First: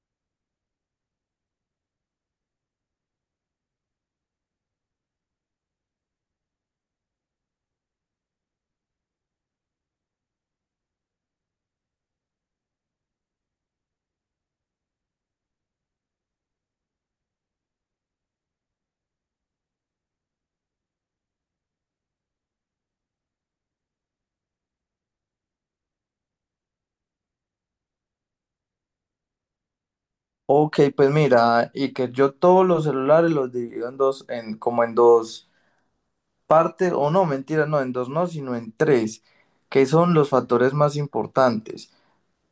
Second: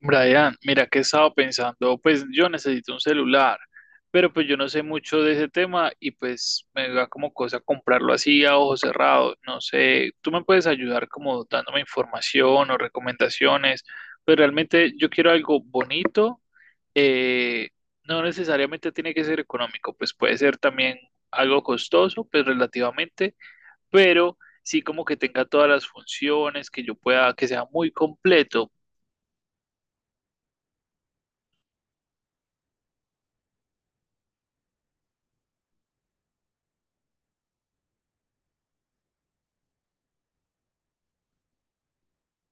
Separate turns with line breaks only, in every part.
Brian, mira que he estado pensando, pues yo necesito un celular, pero pues yo no sé mucho de ese tema y pues me da como cosa comprarlo así a ojos cerrados, no sé, tú me puedes ayudar como dándome información o recomendaciones, pero realmente yo quiero algo bonito. eh, no necesariamente tiene que ser económico, pues puede ser también algo costoso, pues relativamente, pero sí como que tenga todas las funciones, que yo pueda, que sea muy completo.
Ok, pues mira, y que yo todos los celulares los divido en dos, como en dos partes, o no, mentira, no, en dos no, sino en tres, que son los factores más importantes,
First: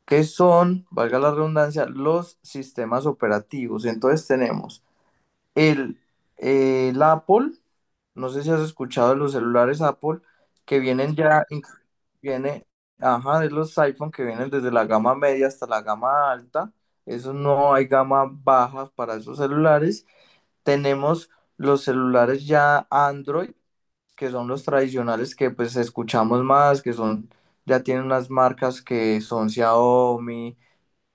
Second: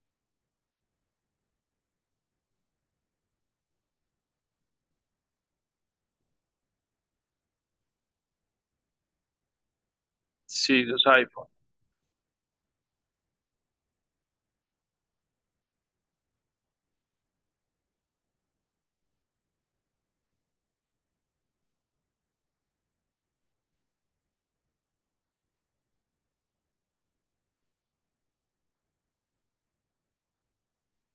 que son, valga la redundancia, los sistemas operativos. Entonces tenemos el, el Apple, no sé si has escuchado de los celulares Apple que
Sí, los
vienen ya,
iPhone.
viene, ajá, de los iPhone que vienen desde la gama media hasta la gama alta. Eso no hay gama baja para esos celulares. Tenemos los celulares ya Android, que son los tradicionales que pues escuchamos más, que son, ya tienen unas marcas que son Xiaomi,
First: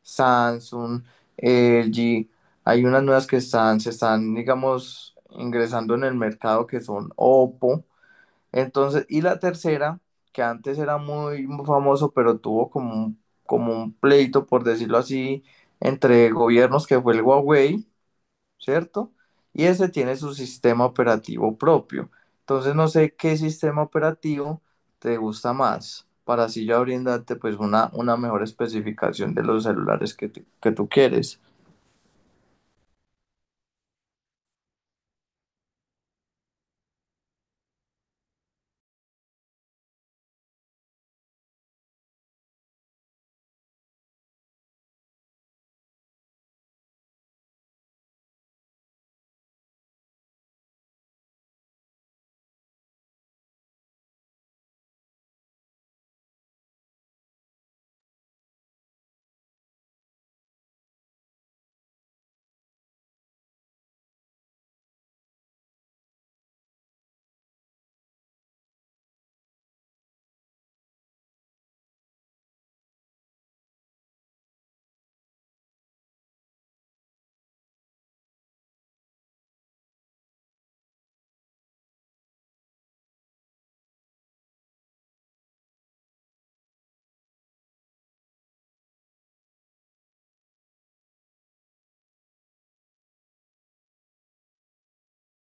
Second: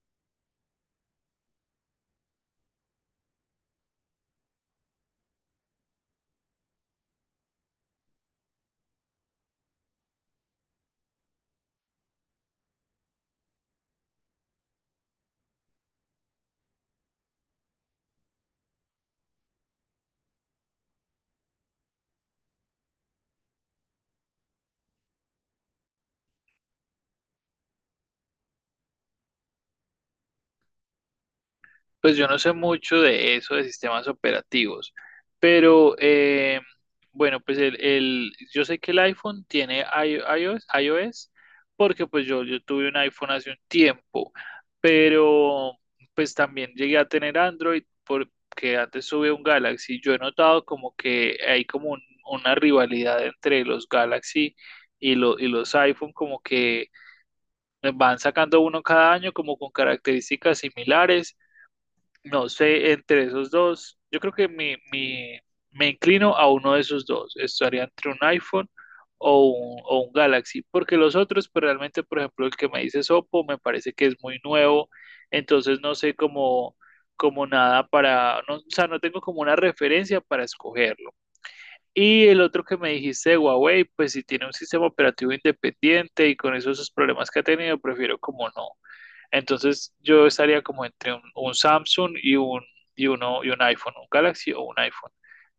Samsung, LG. Hay unas nuevas que se están, digamos, ingresando en el mercado que son Oppo. Entonces, y la tercera, que antes era muy famoso, pero tuvo como un pleito, por decirlo así, entre gobiernos, que fue el Huawei, ¿cierto? Y ese tiene su sistema operativo propio. Entonces, no sé qué sistema operativo te gusta más, para así ya brindarte pues una mejor especificación de los celulares que tú quieres.
Pues yo no sé mucho de eso, de sistemas operativos, pero bueno, pues yo sé que el iPhone tiene iOS, iOS, porque pues yo tuve un iPhone hace un tiempo, pero pues también llegué a tener Android porque antes tuve un Galaxy. Yo he notado como que hay una rivalidad entre los Galaxy y, y los iPhone, como que van sacando uno cada año como con características similares. No sé, entre esos dos, yo creo que me inclino a uno de esos dos. Estaría entre un iPhone o un Galaxy, porque los otros, pues realmente, por ejemplo, el que me dice Oppo me parece que es muy nuevo, entonces no sé cómo, como nada para, no, o sea, no tengo como una referencia para escogerlo. Y el otro que me dijiste de Huawei, pues si tiene un sistema operativo independiente y con esos problemas que ha tenido, prefiero como no. Entonces yo estaría como entre un Samsung y un iPhone, un Galaxy o un iPhone.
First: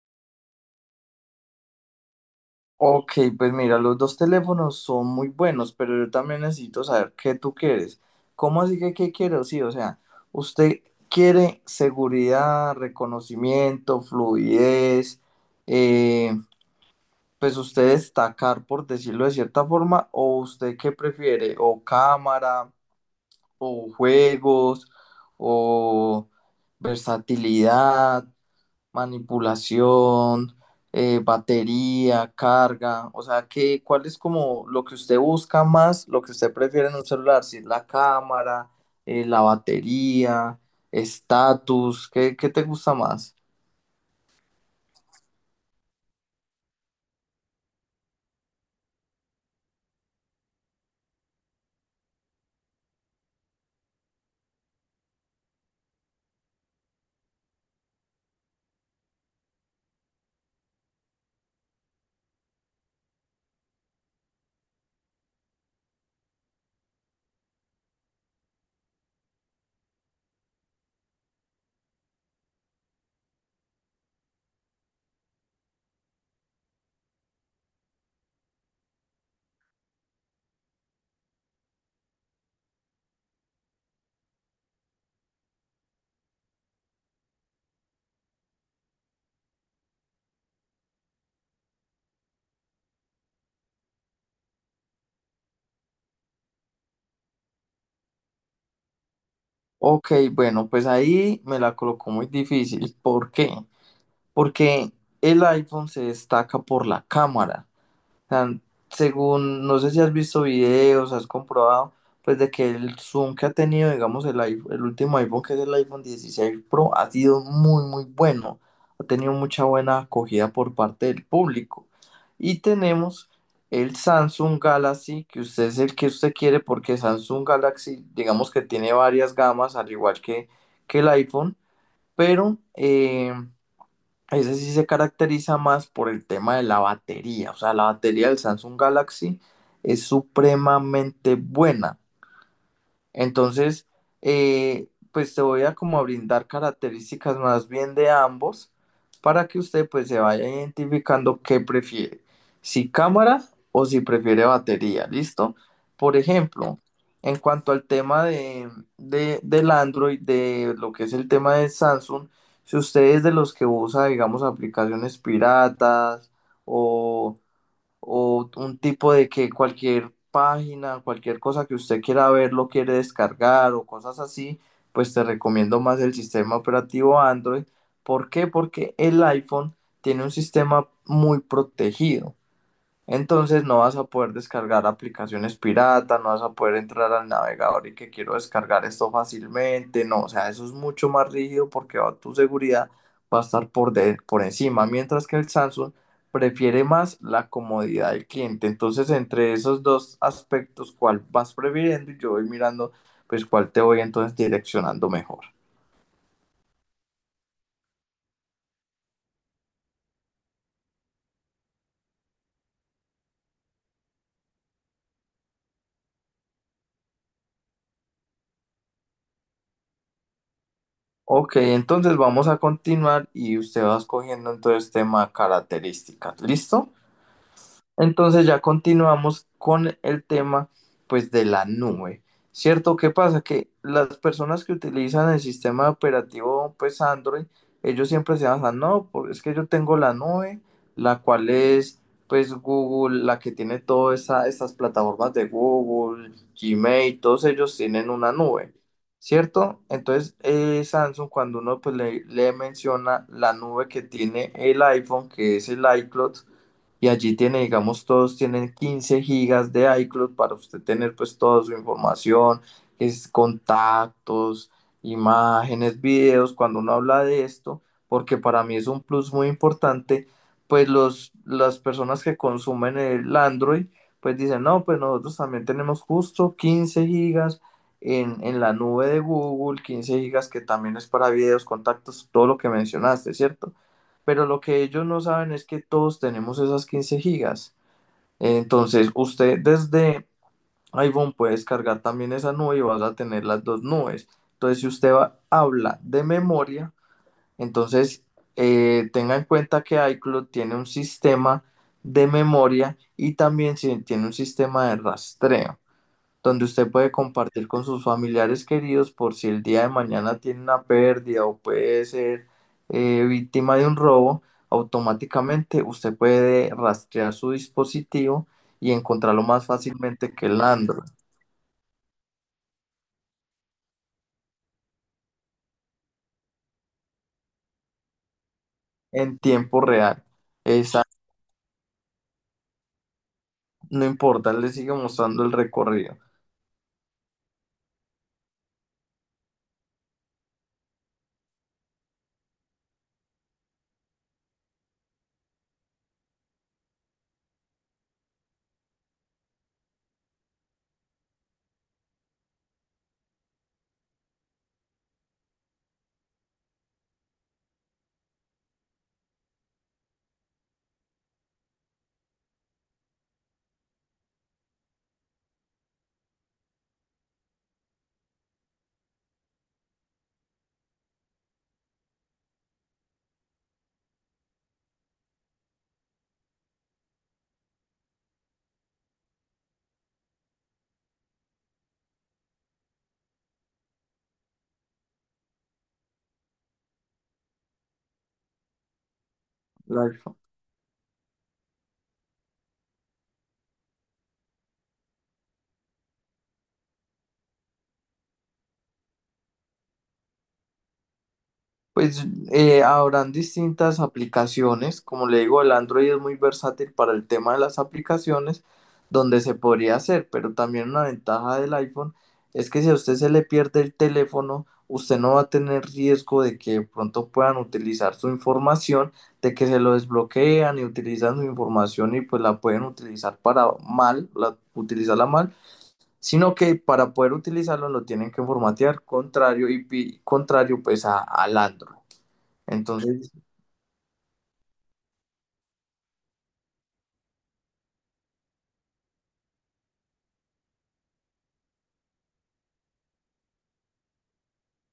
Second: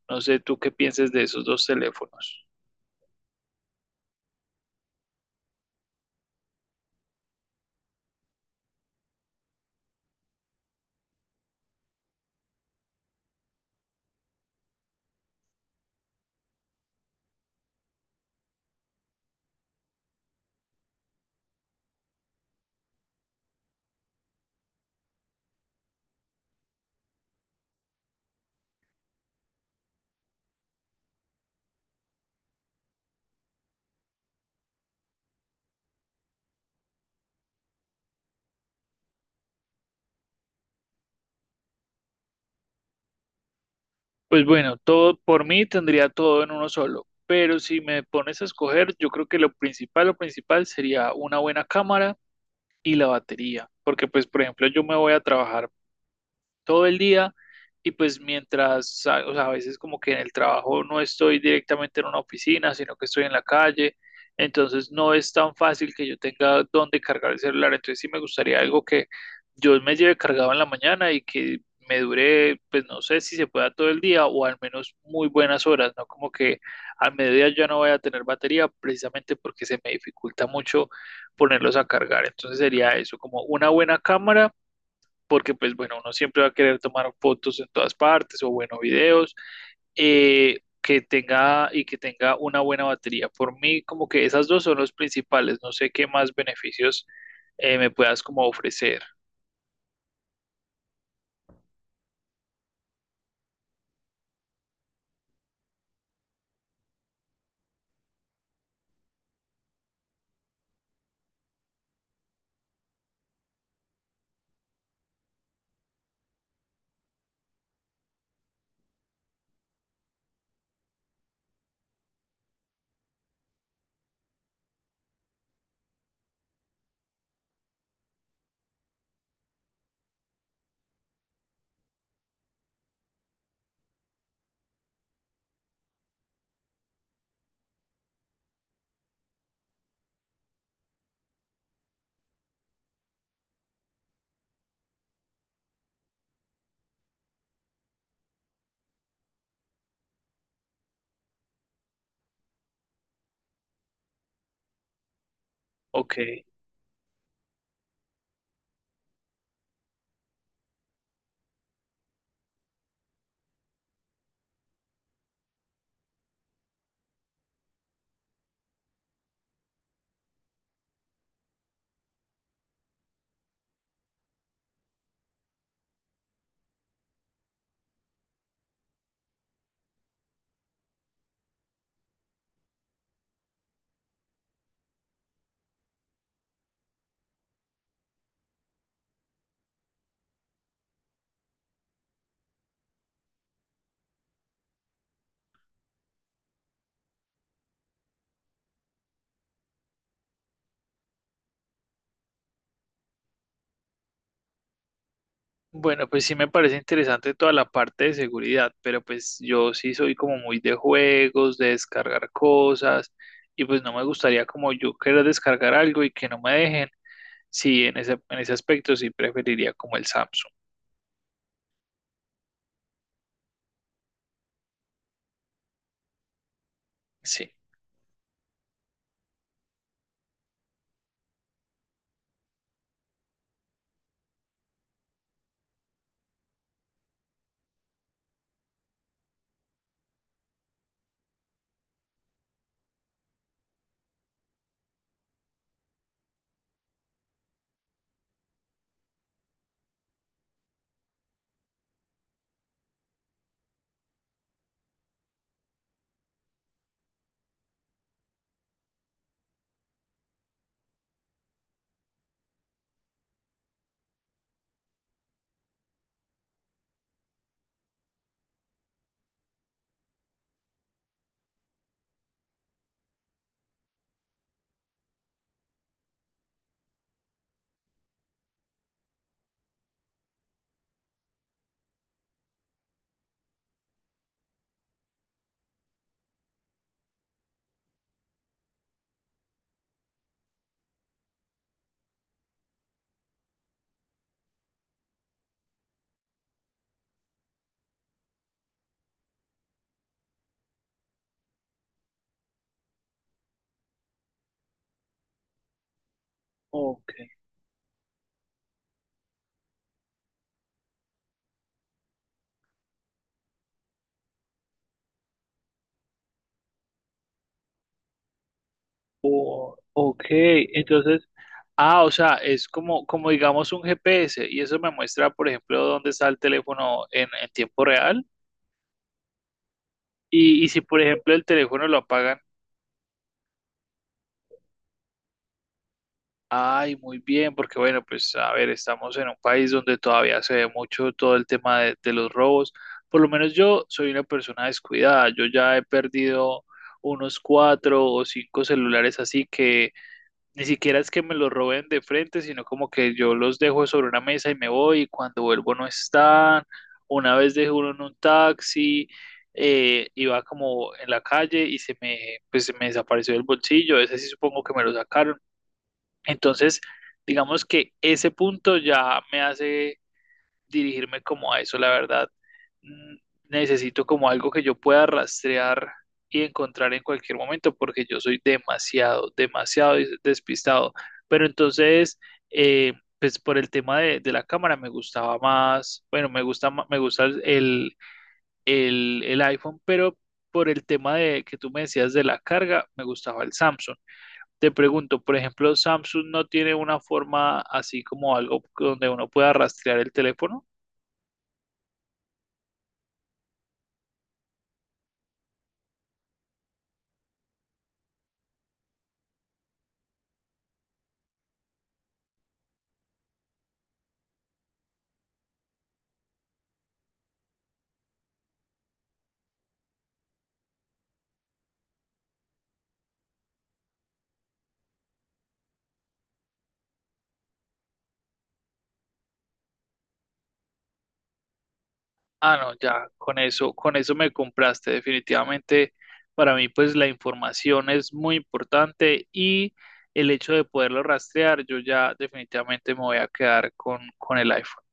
No sé tú qué pienses de esos dos teléfonos.
Ok, pues mira, los dos teléfonos son muy buenos, pero yo también necesito saber qué tú quieres. ¿Cómo así que qué quiero? Sí, o sea, usted quiere seguridad, reconocimiento, fluidez, eh, pues usted destacar, por decirlo de cierta forma, o usted qué prefiere, o cámara, o juegos, o versatilidad manipulación, batería, carga, o sea, ¿cuál es como lo que usted busca más, lo que usted prefiere en un celular? Si es la cámara, la batería, estatus, ¿qué te gusta más?
Pues bueno, todo por mí tendría todo en uno solo, pero si me pones a escoger, yo creo que lo principal sería una buena cámara y la batería, porque pues por ejemplo yo me voy a trabajar todo el día y pues mientras, o sea, a veces como que en el trabajo no estoy directamente en una oficina, sino que estoy en la calle, entonces no es tan fácil que yo tenga dónde cargar el celular, entonces sí me gustaría algo que yo me lleve cargado en la mañana y que me dure, pues no sé si se pueda todo el día o al menos muy buenas horas, ¿no? Como que al mediodía ya no voy a tener batería precisamente porque se me dificulta mucho ponerlos a cargar, entonces sería eso, como una buena cámara porque pues bueno, uno siempre va a querer tomar fotos en todas partes o bueno, videos. Que tenga y que tenga una buena batería. Por mí, como que esas dos son los principales, no sé qué más beneficios me puedas como ofrecer.
Ok, bueno, pues ahí me la colocó muy difícil. ¿Por qué? Porque el iPhone se destaca por la cámara. Sea, según, no sé si has visto videos, has comprobado, pues de que el zoom que ha tenido, digamos, el último iPhone, que es el iPhone dieciséis Pro, ha sido muy, muy bueno. Ha tenido mucha buena acogida por parte del público. Y tenemos el Samsung Galaxy, que usted es el que usted quiere, porque Samsung Galaxy, digamos que tiene varias gamas, al igual que el iPhone, pero ese sí se caracteriza más por el tema de la batería. O sea, la batería del Samsung Galaxy es supremamente buena. Entonces, pues te voy a como a brindar características más bien de ambos para que usted pues se vaya identificando qué prefiere, si cámara o si prefiere batería, ¿listo? Por
Ok.
ejemplo, en cuanto al tema del Android, de lo que es el tema de Samsung, si usted es de los que usa, digamos, aplicaciones piratas o un tipo de que cualquier página, cualquier cosa que usted quiera ver, lo quiere descargar o cosas así, pues te recomiendo más el sistema operativo Android. ¿Por qué? Porque el iPhone tiene un sistema muy protegido. Entonces no vas a poder descargar aplicaciones pirata, no vas a poder entrar al navegador y que quiero descargar esto fácilmente, no, o sea, eso es mucho más rígido porque tu seguridad va a estar por encima, mientras que el Samsung prefiere más la comodidad del cliente. Entonces, entre esos dos aspectos, ¿cuál vas prefiriendo? Y yo voy mirando, pues, cuál te voy entonces direccionando mejor.
Bueno, pues sí me parece interesante toda la parte de seguridad, pero pues yo sí soy como muy de juegos, de descargar cosas, y pues no me gustaría como yo querer descargar algo y que no me dejen. Sí, en ese aspecto sí preferiría como el Samsung.
Ok, entonces vamos a continuar y usted va escogiendo entonces tema características, ¿listo?
Sí.
Entonces ya continuamos con el tema pues de la nube. ¿Cierto? ¿Qué pasa? Que las personas que utilizan el sistema operativo pues Android, ellos siempre se basan, no, es que yo tengo la nube, la cual es pues Google, la que tiene todas estas plataformas de Google, Gmail, todos ellos tienen una nube. ¿Cierto? Entonces, Samsung, cuando uno pues, le menciona la nube que tiene el iPhone, que es el iCloud, y allí tiene, digamos, todos tienen 15 gigas de iCloud para usted tener pues toda su información, es contactos, imágenes, videos, cuando uno habla de esto, porque para mí es un plus muy importante, pues las personas que consumen el Android, pues dicen, no, pues nosotros también tenemos justo 15 gigas en, la nube de Google, 15 gigas que también es para videos, contactos, todo lo que mencionaste, ¿cierto? Pero lo que ellos no saben es que todos tenemos esas 15 gigas. Entonces, usted desde iPhone puede descargar también esa nube y vas a tener las dos nubes. Entonces, si usted habla de memoria, entonces tenga en cuenta que iCloud tiene un sistema de memoria y también tiene un sistema de rastreo donde usted
Ok,
puede compartir con sus familiares queridos por si el día de mañana tiene una pérdida o puede ser víctima de un robo, automáticamente usted puede rastrear su dispositivo y encontrarlo más
ok,
fácilmente que el Android
entonces, ah, o sea, es como, como digamos un GPS y eso me muestra, por ejemplo, dónde está el teléfono en tiempo real.
en tiempo real.
Y, y si, por
Esa
ejemplo, el teléfono lo apagan,
no importa, él le sigue mostrando el recorrido.
ay, muy bien, porque bueno, pues a ver, estamos en un país donde todavía se ve mucho todo el tema de los robos, por lo menos yo soy una persona descuidada, yo ya he perdido unos 4 o 5 celulares así que ni siquiera es que me los roben de frente, sino como que yo los dejo sobre una mesa y me voy, y cuando vuelvo no están. Una vez dejé uno en un taxi, iba como en la calle y se me, pues, se me desapareció del bolsillo, ese sí supongo que me lo sacaron. Entonces, digamos que ese punto ya me hace dirigirme como a eso, la verdad. Mm, Necesito como algo que yo pueda rastrear y encontrar en cualquier momento, porque yo soy demasiado, demasiado despistado. Pero entonces, eh, pues por el tema de la cámara me gustaba más, bueno, me gusta, me gusta el iPhone,
La
pero por el tema de que tú me decías de la carga, me gustaba el Samsung. Te pregunto, por ejemplo, ¿Samsung no tiene una forma así como algo donde uno pueda rastrear el teléfono?
Pues habrán distintas aplicaciones, como le digo, el Android es muy versátil para el tema de las aplicaciones, donde se podría hacer, pero también una ventaja del iPhone es que si a usted se le pierde el teléfono, usted no va a tener riesgo de que de pronto puedan utilizar su información, de que se lo desbloquean y utilizan su información y pues la pueden utilizar para mal, utilizarla mal, sino que para poder utilizarlo lo tienen que formatear, contrario pues al Android.
Ah, no, ya,
Entonces,
con eso me compraste. Definitivamente, para mí, pues la información es muy importante y el hecho de poderlo rastrear, yo ya definitivamente me voy a quedar con el iPhone.